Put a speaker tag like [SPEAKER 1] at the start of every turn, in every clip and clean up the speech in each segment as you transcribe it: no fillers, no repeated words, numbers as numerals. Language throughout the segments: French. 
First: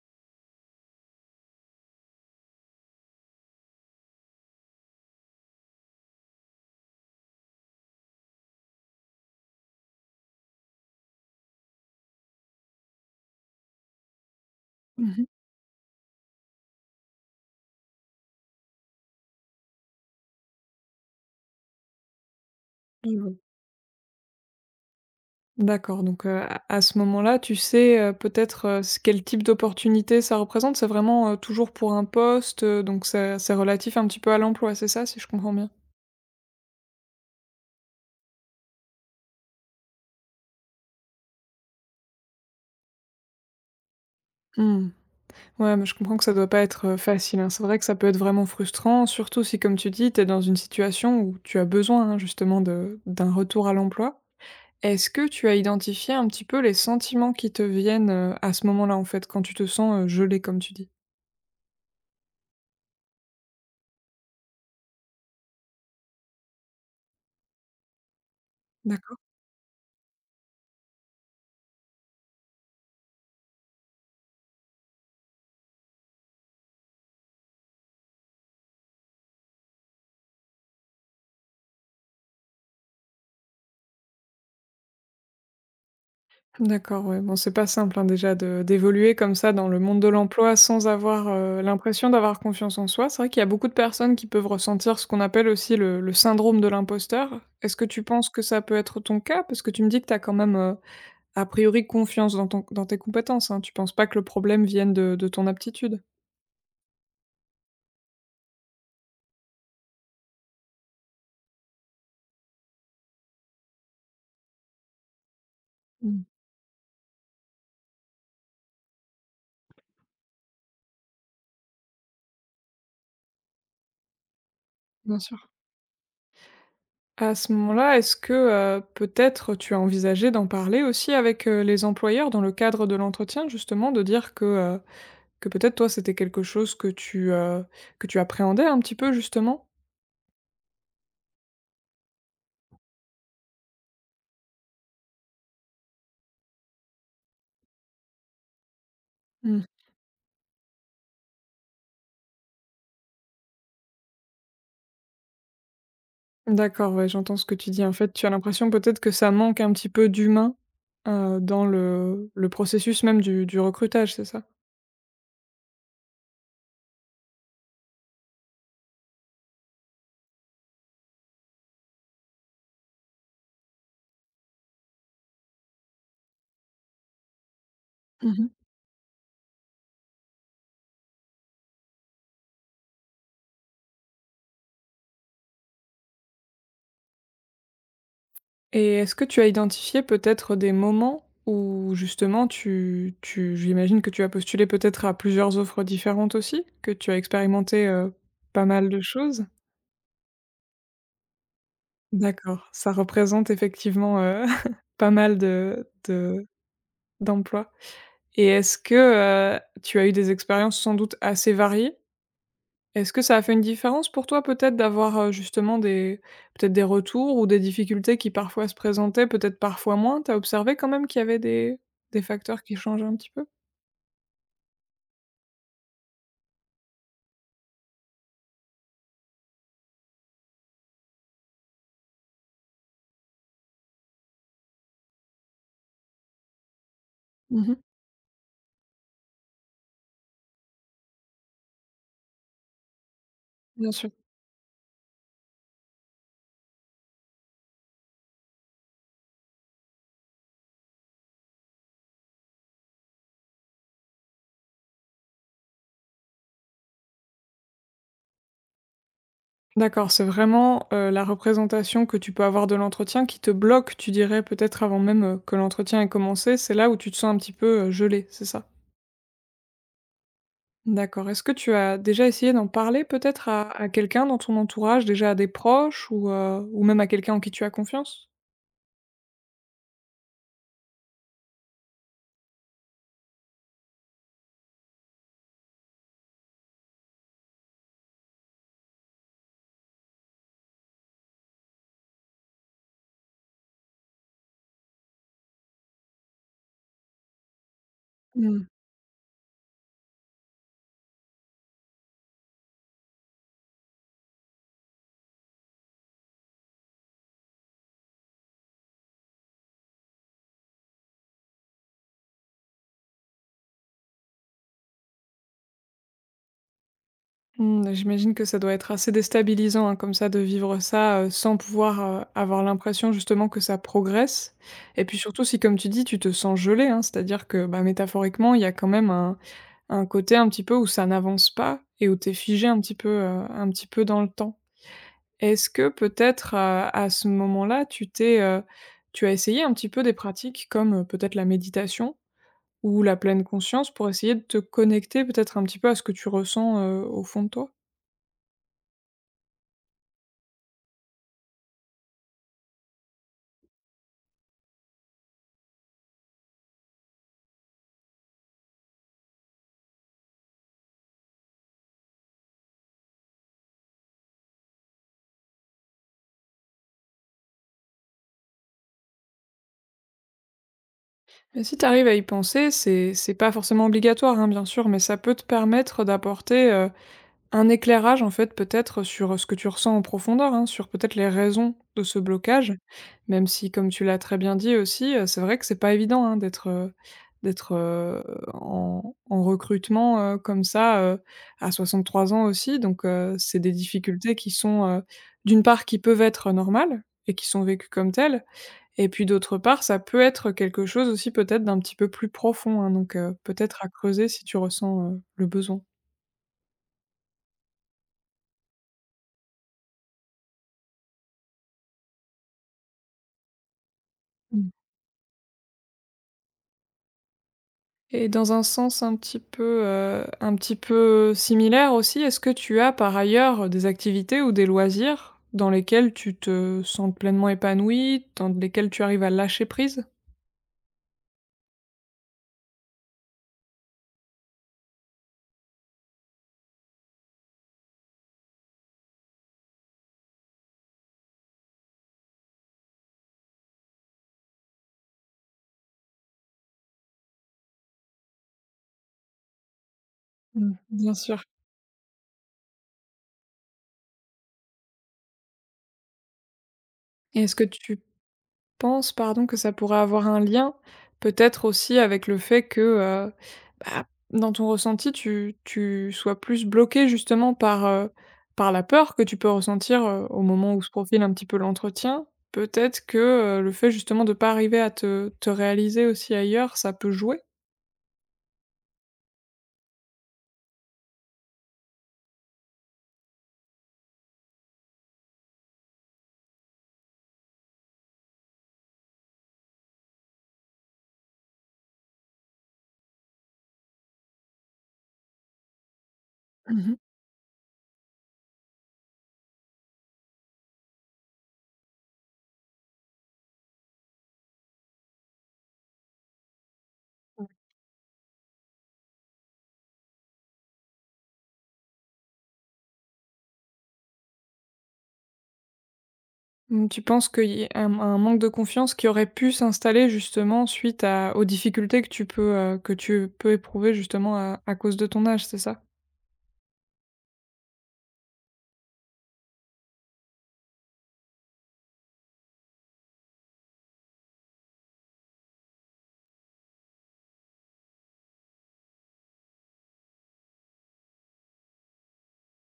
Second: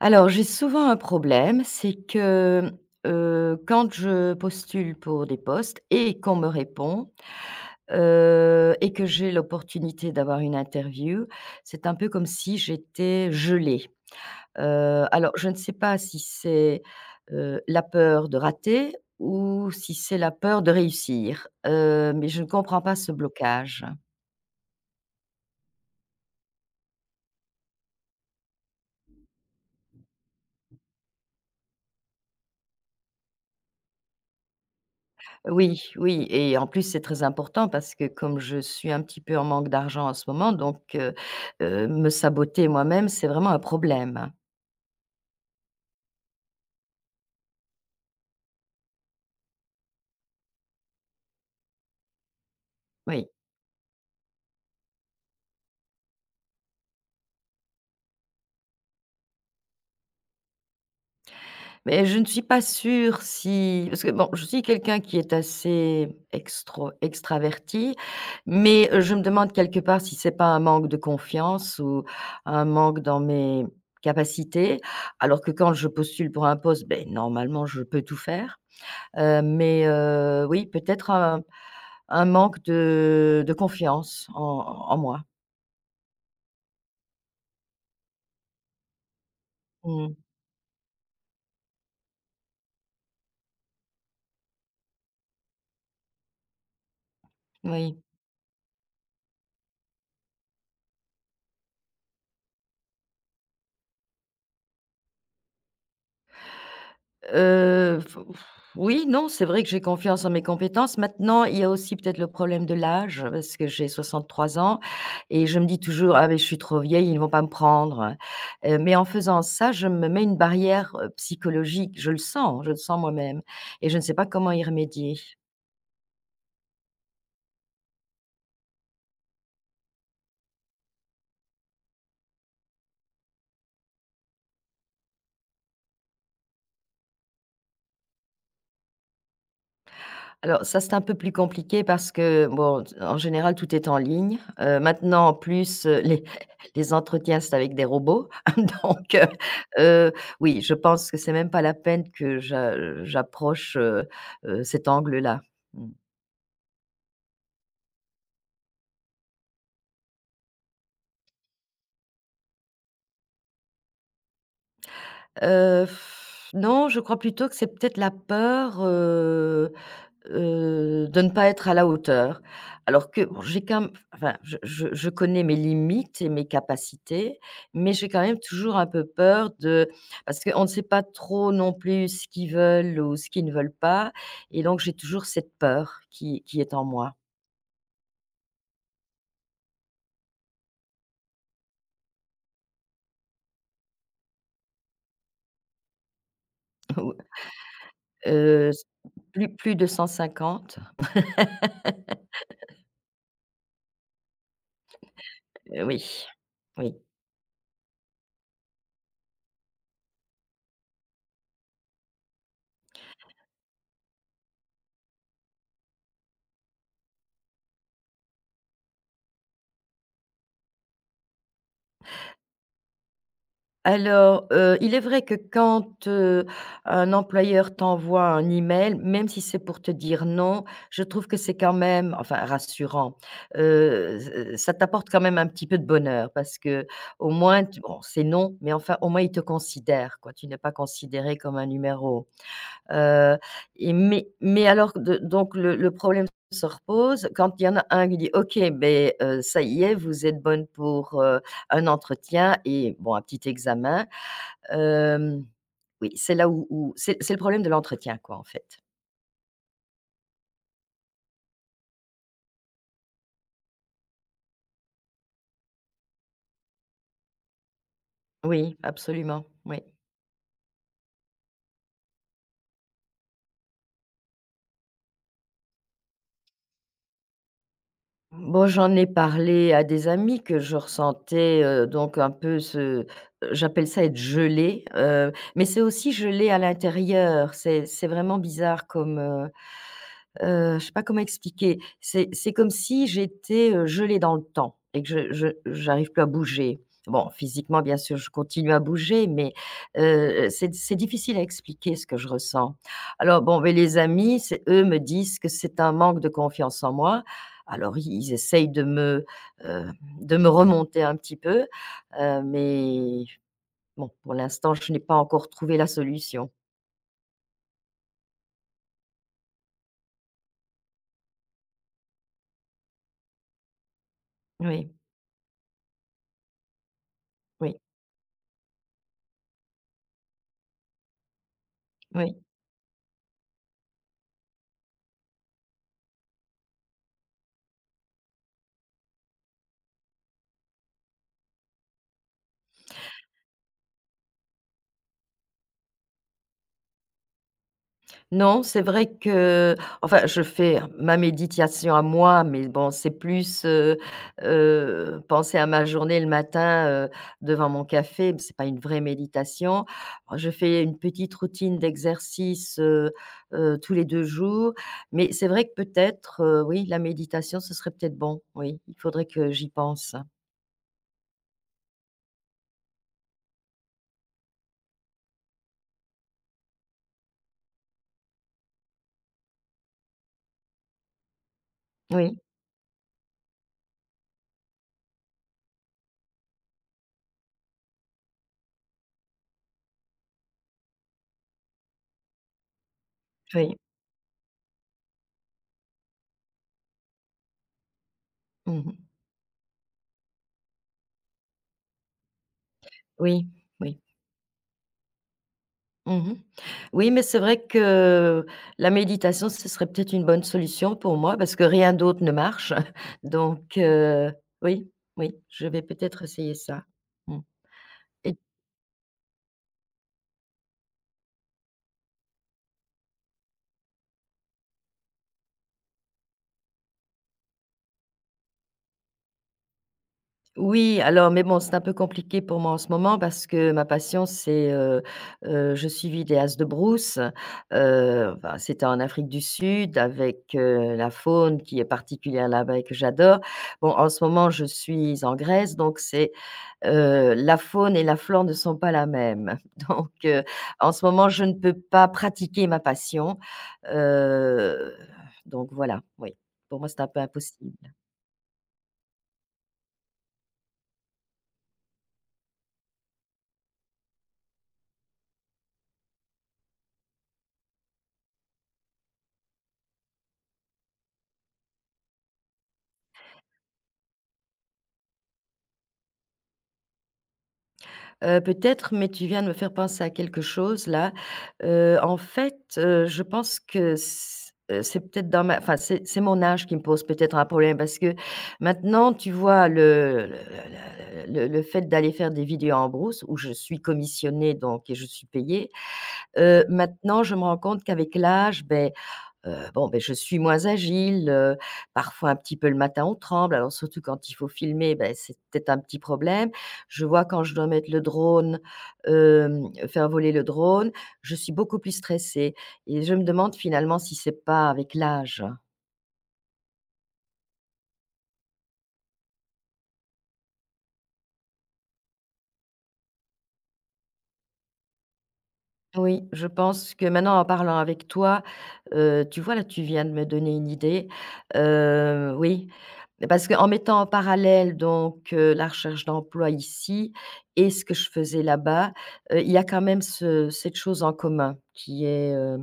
[SPEAKER 1] Alors, j'ai souvent un problème, c'est que, quand je postule pour des postes et qu'on me répond, et que j'ai l'opportunité d'avoir une interview, c'est un peu comme si j'étais gelée.
[SPEAKER 2] Mmh.
[SPEAKER 1] Alors je ne sais pas si c'est, la peur de rater ou si c'est la peur de réussir, mais je ne comprends pas ce
[SPEAKER 2] Je vois.
[SPEAKER 1] blocage.
[SPEAKER 2] D'accord, donc à ce moment-là, tu sais, peut-être, s quel type d'opportunité ça représente? C'est vraiment, toujours pour un poste, donc c'est relatif un petit peu à l'emploi, c'est ça, si je comprends bien?
[SPEAKER 1] Oui, oui, et en plus, c'est très important parce que comme je suis un petit peu en manque d'argent en ce moment, me saboter moi-même, c'est vraiment un problème, hein.
[SPEAKER 2] Mmh. Ouais, mais je comprends que ça doit pas être, facile, hein. C'est vrai que ça peut être vraiment frustrant, surtout si, comme tu dis, tu es dans une situation où tu as besoin, hein, justement de
[SPEAKER 1] Oui,
[SPEAKER 2] d'un retour à l'emploi. Est-ce que tu as identifié un petit peu les sentiments qui te viennent, à ce moment-là, en fait, quand tu te sens, gelée, comme tu dis?
[SPEAKER 1] mais je ne suis pas sûre si parce que bon, je suis quelqu'un qui est assez extro extraverti, mais je
[SPEAKER 2] D'accord.
[SPEAKER 1] me demande quelque part si c'est pas un manque de confiance ou un manque dans mes capacités. Alors que quand je postule pour un poste, ben normalement, je peux tout faire, oui, peut-être un manque de confiance en en moi.
[SPEAKER 2] D'accord, ouais. Bon, c'est pas simple, hein, déjà de d'évoluer comme ça dans le monde de
[SPEAKER 1] Mmh,
[SPEAKER 2] l'emploi sans avoir, l'impression d'avoir confiance en soi. C'est vrai qu'il y a beaucoup de personnes qui peuvent ressentir ce qu'on appelle aussi le syndrome de l'imposteur. Est-ce que
[SPEAKER 1] oui.
[SPEAKER 2] tu penses que ça peut être ton cas? Parce que tu me dis que tu as quand même, a priori confiance dans ton dans tes compétences, hein. Tu penses pas que le problème vienne de ton aptitude?
[SPEAKER 1] F Oui, non, c'est vrai que j'ai confiance en mes compétences. Maintenant, il y a aussi peut-être le problème de l'âge, parce que j'ai 63 ans et je me dis toujours:
[SPEAKER 2] Mmh,
[SPEAKER 1] «Ah, mais je suis trop vieille, ils ne vont pas me prendre». Mais en faisant ça, je me mets une barrière, psychologique. Je le sens moi-même et je ne sais pas comment y remédier.
[SPEAKER 2] bien sûr. À ce moment-là, est-ce que, peut-être tu as envisagé d'en parler aussi avec, les employeurs dans le cadre de l'entretien justement? De dire que, que peut-être toi, c'était quelque chose que tu appréhendais un petit peu justement?
[SPEAKER 1] Alors ça, c'est un peu plus compliqué parce que, bon, en général, tout est en ligne. Maintenant, en plus, les les entretiens, c'est avec des robots. Donc heu,
[SPEAKER 2] Mmh.
[SPEAKER 1] heu, oui, je pense que c'est même pas la peine que j'approche, cet angle-là. Mmh.
[SPEAKER 2] D'accord, ouais, j'entends ce que tu dis. En fait, tu as l'impression peut-être que ça manque un petit peu d'humain, dans le processus même du recrutage, c'est ça?
[SPEAKER 1] Heu, non, je crois plutôt que c'est peut-être la peur, de ne pas être à la hauteur. Alors que bon, j'ai quand même enfin, je connais mes limites et mes capacités, mais j'ai quand même
[SPEAKER 2] Mmh.
[SPEAKER 1] toujours un peu peur de parce qu'on ne sait pas trop non plus ce qu'ils veulent ou ce qu'ils ne veulent pas, et donc j'ai toujours cette peur qui est en moi.
[SPEAKER 2] Et est-ce que tu as identifié peut-être des moments où justement tu tu j'imagine que tu as postulé peut-être à plusieurs offres différentes aussi? Que tu
[SPEAKER 1] Ou
[SPEAKER 2] as expérimenté, pas mal de choses?
[SPEAKER 1] plus de 150.
[SPEAKER 2] D'accord, ça représente effectivement, pas mal de
[SPEAKER 1] Oui,
[SPEAKER 2] de
[SPEAKER 1] oui.
[SPEAKER 2] d'emplois. Et est-ce que, tu as eu des expériences sans doute assez variées? Est-ce que ça a fait une différence pour toi peut-être d'avoir, justement des peut-être des retours ou des difficultés qui parfois se présentaient, peut-être parfois moins? T'as observé quand même qu'il y avait des facteurs qui changeaient un petit peu?
[SPEAKER 1] Alors, il est vrai que quand, un employeur t'envoie un email, même si c'est pour te dire non, je trouve que c'est quand même enfin rassurant. Z ça t'apporte quand même un petit peu de bonheur parce que au moins
[SPEAKER 2] Mmh.
[SPEAKER 1] tu bon, c'est non, mais enfin au moins il te considère, quoi, tu n'es pas considéré comme un numéro. Heu
[SPEAKER 2] Bien
[SPEAKER 1] et
[SPEAKER 2] sûr.
[SPEAKER 1] mais alors de donc le problème se repose quand il y en a un qui dit: «OK, beh, ça y est, vous êtes bonne pour, un entretien et bon, un petit examen». Hem, oui, c'est là où c'est le problème de l'entretien quoi, en fait.
[SPEAKER 2] D'accord, c'est vraiment, la représentation que tu peux avoir de l'entretien qui te bloque, tu dirais peut-être avant même, que l'entretien ait commencé, c'est là où tu te sens un petit peu, gelée, c'est ça?
[SPEAKER 1] Oui, absolument, oui.
[SPEAKER 2] D'accord. Est-ce que tu as déjà essayé d'en parler peut-être à quelqu'un dans ton entourage, déjà à des proches ou même à quelqu'un en qui tu as confiance?
[SPEAKER 1] Bon, j'en ai parlé à des amis que je ressentais, donc un peu ce j'appelle ça être gelé, mais c'est aussi gelé à l'intérieur. C'est vraiment bizarre comme, je sais pas comment expliquer. C'est comme si j'étais, gelée dans le temps et que je j'arrive plus à bouger. Bon, physiquement, bien sûr, je
[SPEAKER 2] Mmh. Mmh.
[SPEAKER 1] continue à bouger, mais, c'est difficile à expliquer ce que je ressens. Alors bon, mais les amis, c'est eux me disent que c'est un manque de confiance en moi, alors ils essayent heu, de me remonter un petit peu, mais bon, pour l'instant, je n'ai pas encore trouvé la solution.
[SPEAKER 2] Mmh, j'imagine que ça doit être assez déstabilisant, hein, comme ça, de vivre ça, sans pouvoir, avoir l'impression justement que ça progresse.
[SPEAKER 1] Oui,
[SPEAKER 2] Et puis surtout si comme tu dis, tu te sens gelé, hein, c'est-à-dire que,
[SPEAKER 1] oui,
[SPEAKER 2] bah, métaphoriquement, il y a quand même un côté un petit peu où ça n'avance pas et où t'es
[SPEAKER 1] oui.
[SPEAKER 2] figé un petit peu dans le temps. Est-ce que peut-être, à ce moment-là, tu as essayé un petit peu des pratiques comme, peut-être la méditation ou la pleine conscience pour essayer de te connecter peut-être un petit peu à ce que tu ressens, au fond de toi?
[SPEAKER 1] Non, c'est vrai que enfin, je fais ma méditation à moi, mais bon, c'est plus, penser à ma journée le matin, devant mon café, c'est pas une vraie méditation. Bon, je fais une petite routine d'exercice, tous les 2 jours, mais c'est vrai que peut-être, oui, la méditation, ce serait peut-être bon, oui. Il faudrait que j'y pense.
[SPEAKER 2] Et si tu arrives à y penser, c'est pas forcément obligatoire, hein, bien sûr, mais ça peut te permettre d'apporter, un éclairage, en fait, peut-être, sur ce que tu ressens en profondeur, hein, sur peut-être les raisons de ce
[SPEAKER 1] Oui,
[SPEAKER 2] blocage. Même si, comme tu l'as très bien dit aussi, c'est vrai que c'est pas évident, hein, d'être, d'être, heu, en en recrutement, comme ça, à 3 ans aussi. Donc, c'est des
[SPEAKER 1] oui.
[SPEAKER 2] difficultés qui sont, d'une part, qui peuvent être normales et qui sont vécues comme telles.
[SPEAKER 1] Mmh.
[SPEAKER 2] Et puis d'autre part, ça peut être quelque chose aussi peut-être d'un petit peu plus profond, hein, donc
[SPEAKER 1] Oui,
[SPEAKER 2] peut-être à
[SPEAKER 1] oui.
[SPEAKER 2] creuser si tu ressens, le besoin.
[SPEAKER 1] Mmh. Oui, mais c'est vrai que la méditation, ce serait peut-être une bonne solution pour moi parce que rien d'autre ne marche. Donc heu,
[SPEAKER 2] Mmh.
[SPEAKER 1] oui, oui, je vais peut-être essayer ça. Mmh,
[SPEAKER 2] Et
[SPEAKER 1] et
[SPEAKER 2] dans un sens un petit peu similaire aussi, est-ce que tu as par ailleurs des activités ou des loisirs dans lesquels tu te sens pleinement épanouie, dans lesquels tu arrives à lâcher prise?
[SPEAKER 1] oui, alors mais bon, c'est un peu compliqué pour moi en ce moment parce que ma passion, c'est, je suis vidéaste de brousse. Enfin, c'était en Afrique du Sud avec, la faune qui est particulière là-bas et que j'adore. Bon, en ce moment, je suis en Grèce, donc c'est la faune et la flore ne sont pas la même. Donc heu,
[SPEAKER 2] Mmh.
[SPEAKER 1] en ce
[SPEAKER 2] Bien
[SPEAKER 1] moment, je
[SPEAKER 2] sûr.
[SPEAKER 1] ne peux pas pratiquer ma passion. Heu, donc voilà, oui. Pour moi, c'est un peu
[SPEAKER 2] Et est-ce que
[SPEAKER 1] impossible.
[SPEAKER 2] tu penses, pardon, que ça pourrait avoir un lien, peut-être aussi avec le fait que, bah, dans ton ressenti, tu tu sois plus bloqué justement par, par la peur que tu peux ressentir, au moment où se profile un petit peu l'entretien? Peut-être que, le fait justement de pas arriver à te réaliser aussi ailleurs, ça peut jouer?
[SPEAKER 1] Peut-être, mais tu viens de me faire penser à quelque chose là. Je pense que c'est peut-être dans ma enfin, c'est mon âge qui me pose peut-être un problème parce que maintenant, tu vois, le fait d'aller faire des vidéos en brousse où je suis commissionnée donc et je suis payée.
[SPEAKER 2] Mmh mh.
[SPEAKER 1] Maintenant, je me rends compte qu'avec l'âge, beh, bon, beh, je suis moins agile, parfois un petit peu le matin on tremble, alors surtout quand il faut filmer, beh, c'est peut-être un petit problème. Je vois quand
[SPEAKER 2] Ouais.
[SPEAKER 1] je dois mettre le drone, faire voler le drone, je suis beaucoup plus stressée et je me demande finalement si c'est pas avec l'âge.
[SPEAKER 2] Mmh, tu penses qu'il y a un manque de confiance qui aurait pu s'installer justement suite à aux difficultés que tu peux éprouver justement à cause de ton âge, c'est ça?
[SPEAKER 1] Oui, je pense que maintenant en parlant avec toi, tu vois là, tu viens de me donner une idée, oui, parce qu'en mettant en parallèle la recherche d'emploi ici et ce que je faisais là-bas, il y a quand même ce cette chose en commun qui est,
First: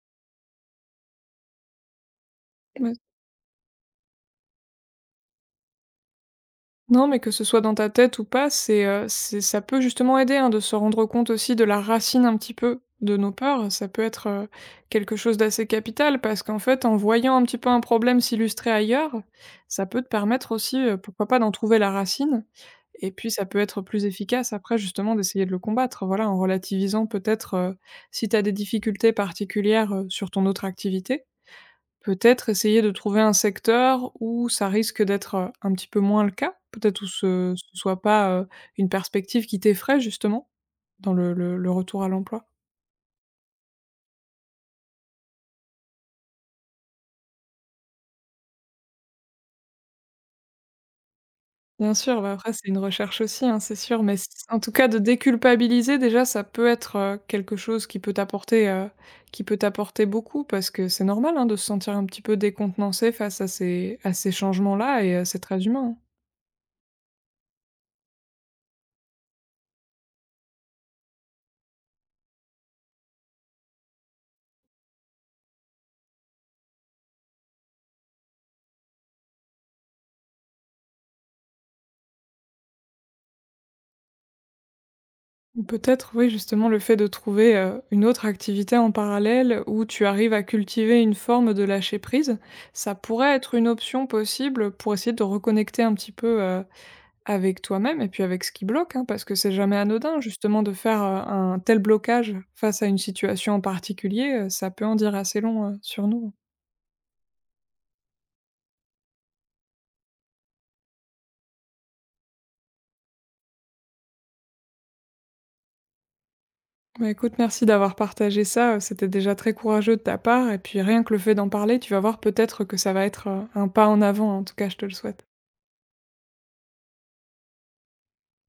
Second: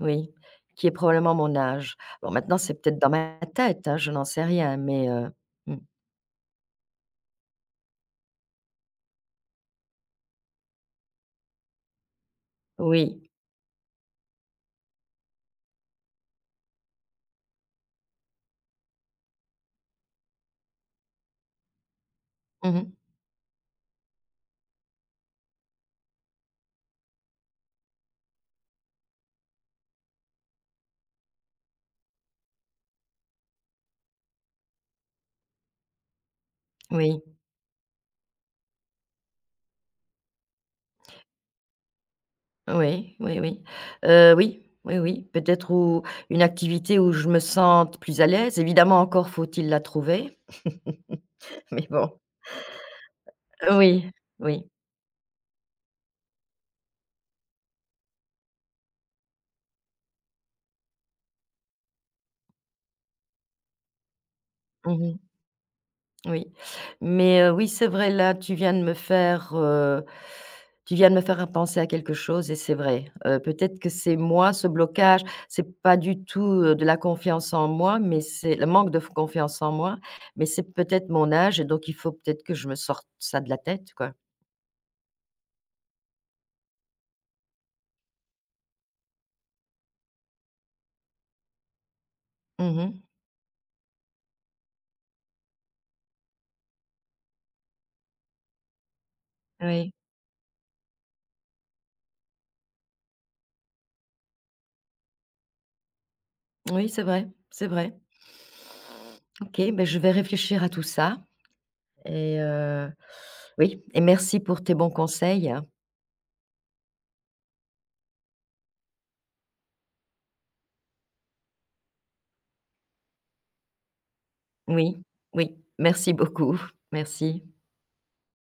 [SPEAKER 1] oui, qui est probablement mon âge. Bon, maintenant c'est
[SPEAKER 2] Mmh.
[SPEAKER 1] peut-être dans ma tête, hein, je n'en sais rien, mais mmh,
[SPEAKER 2] Non, mais que ce soit dans ta tête ou pas, c'est ça peut justement aider, hein, de se rendre compte aussi de la racine un petit peu de
[SPEAKER 1] oui.
[SPEAKER 2] nos peurs. Ça peut être, quelque chose d'assez capital parce qu'en fait, en voyant un petit peu un problème s'illustrer ailleurs, ça peut te permettre aussi, pourquoi pas d'en trouver la racine
[SPEAKER 1] Mmh,
[SPEAKER 2] et puis ça peut être plus efficace après justement d'essayer de le combattre, voilà, en relativisant peut-être, si tu as des difficultés particulières, sur ton autre activité. Peut-être essayer de trouver un secteur où ça risque d'être, un petit peu moins le cas? Peut-être où
[SPEAKER 1] oui.
[SPEAKER 2] ce soit pas, une perspective qui t'effraie justement dans le retour à l'emploi?
[SPEAKER 1] Oui, oui, oui. Oui, oui, oui, peut-être ou une activité où je me sente plus à l'aise. Évidemment, encore faut-il la trouver, mais
[SPEAKER 2] Bien
[SPEAKER 1] bon.
[SPEAKER 2] sûr, bah, après c'est une recherche aussi, hein, c'est sûr,
[SPEAKER 1] Oui,
[SPEAKER 2] mais c en tout
[SPEAKER 1] oui.
[SPEAKER 2] cas de déculpabiliser déjà ça peut être, quelque chose qui peut t'apporter beaucoup parce que c'est normal, hein, de se sentir un petit peu décontenancé face à ces
[SPEAKER 1] Mmh
[SPEAKER 2] changements-là et
[SPEAKER 1] mh.
[SPEAKER 2] c'est très humain, hein.
[SPEAKER 1] Oui, mais oui, c'est vrai, là, tu viens de me faire, tu viens de me faire penser à quelque chose et c'est vrai. Peut-être que c'est moi, ce blocage, c'est pas du tout, de la confiance en moi, mais c'est le manque de f confiance en moi, mais c'est peut-être mon âge et donc il faut peut-être que je me sorte ça de la tête, quoi.
[SPEAKER 2] Ou peut-être, oui, justement, le fait de trouver, une autre activité en parallèle où tu arrives à cultiver une forme de lâcher prise,
[SPEAKER 1] Mmh
[SPEAKER 2] ça
[SPEAKER 1] mh.
[SPEAKER 2] pourrait être une option possible pour essayer de te reconnecter un petit peu, avec toi-même et puis avec ce qui bloque, hein. Parce que c'est jamais
[SPEAKER 1] Oui.
[SPEAKER 2] anodin justement de faire, un tel blocage face à une situation en particulier, ça peut en dire assez long, sur nous.
[SPEAKER 1] Oui, c'est vrai, c'est vrai. OK, ben, je vais réfléchir à tout ça et oui, et merci pour tes bons conseils.
[SPEAKER 2] Bah, écoute, merci d'avoir partagé ça, c'était déjà très courageux de ta part et puis rien que le fait d'en parler, tu vas voir peut-être que ça va être, un pas en avant, en tout cas je te le
[SPEAKER 1] Oui,
[SPEAKER 2] souhaite.
[SPEAKER 1] oui, merci beaucoup, merci.